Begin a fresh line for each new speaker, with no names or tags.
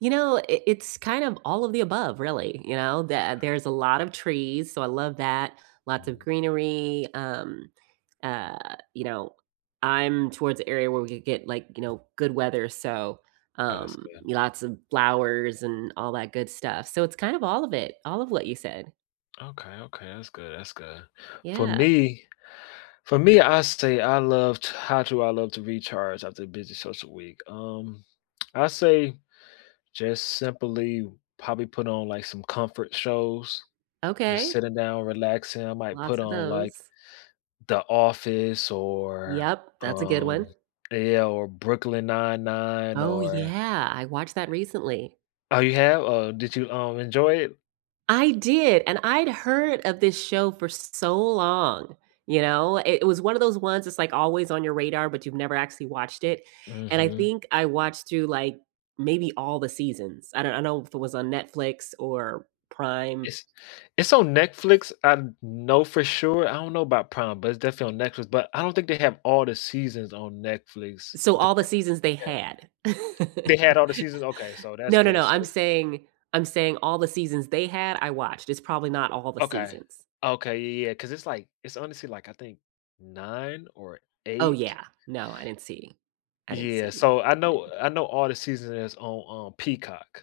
You know, i it's kind of all of the above, really, you know? That
Okay.
there's a lot of trees, so I love that, lots of
Mhm.
greenery, um uh, you know, I'm towards the area where we could get, like, you know, good weather, so,
Oh, that's
um,
good.
lots of flowers and all that good stuff, so it's kind of all of it all of what you said.
Okay, okay, that's good, that's good, for
Yeah.
me for me, I say I loved how do I love to recharge after a busy social week? Um, I say just simply probably put on, like, some comfort shows, just
Okay.
sitting down, relaxing, I might put
Lots of
on, like,
those.
The Office or,
Yep, that's a good one.
um yeah or Brooklyn 99
Oh
or
yeah, I watched that recently.
oh, you have? Uh, did you, um, enjoy it?
I did, and I'd heard of this show for so long, you know? I it was one of those ones, that's, like, always on your radar, but you've never actually watched it, and I
Mhm.
think I watched through, like, maybe all the seasons, I don't I don't know if it was on Netflix or Prime.
It's it's on Netflix, I kn know for sure, I don't know about Prime, but it's definitely on Netflix, but I don't think they have all the seasons on Netflix,
So,
the
all the seasons they
yeah.
had.
They had all the seasons? Okay, so that's
No, no,
good,
no,
so
I'm saying I'm saying all the seasons they had, I watched, it's probably not all the
Okay.
seasons.
Okay, ye yeah, 'cause it's, like it's honestly, like, I think 9? Or
Oh
8?
yeah, no, I didn't see I didn't
Yeah,
see
so I know
many.
I know all the season is on on Peacock.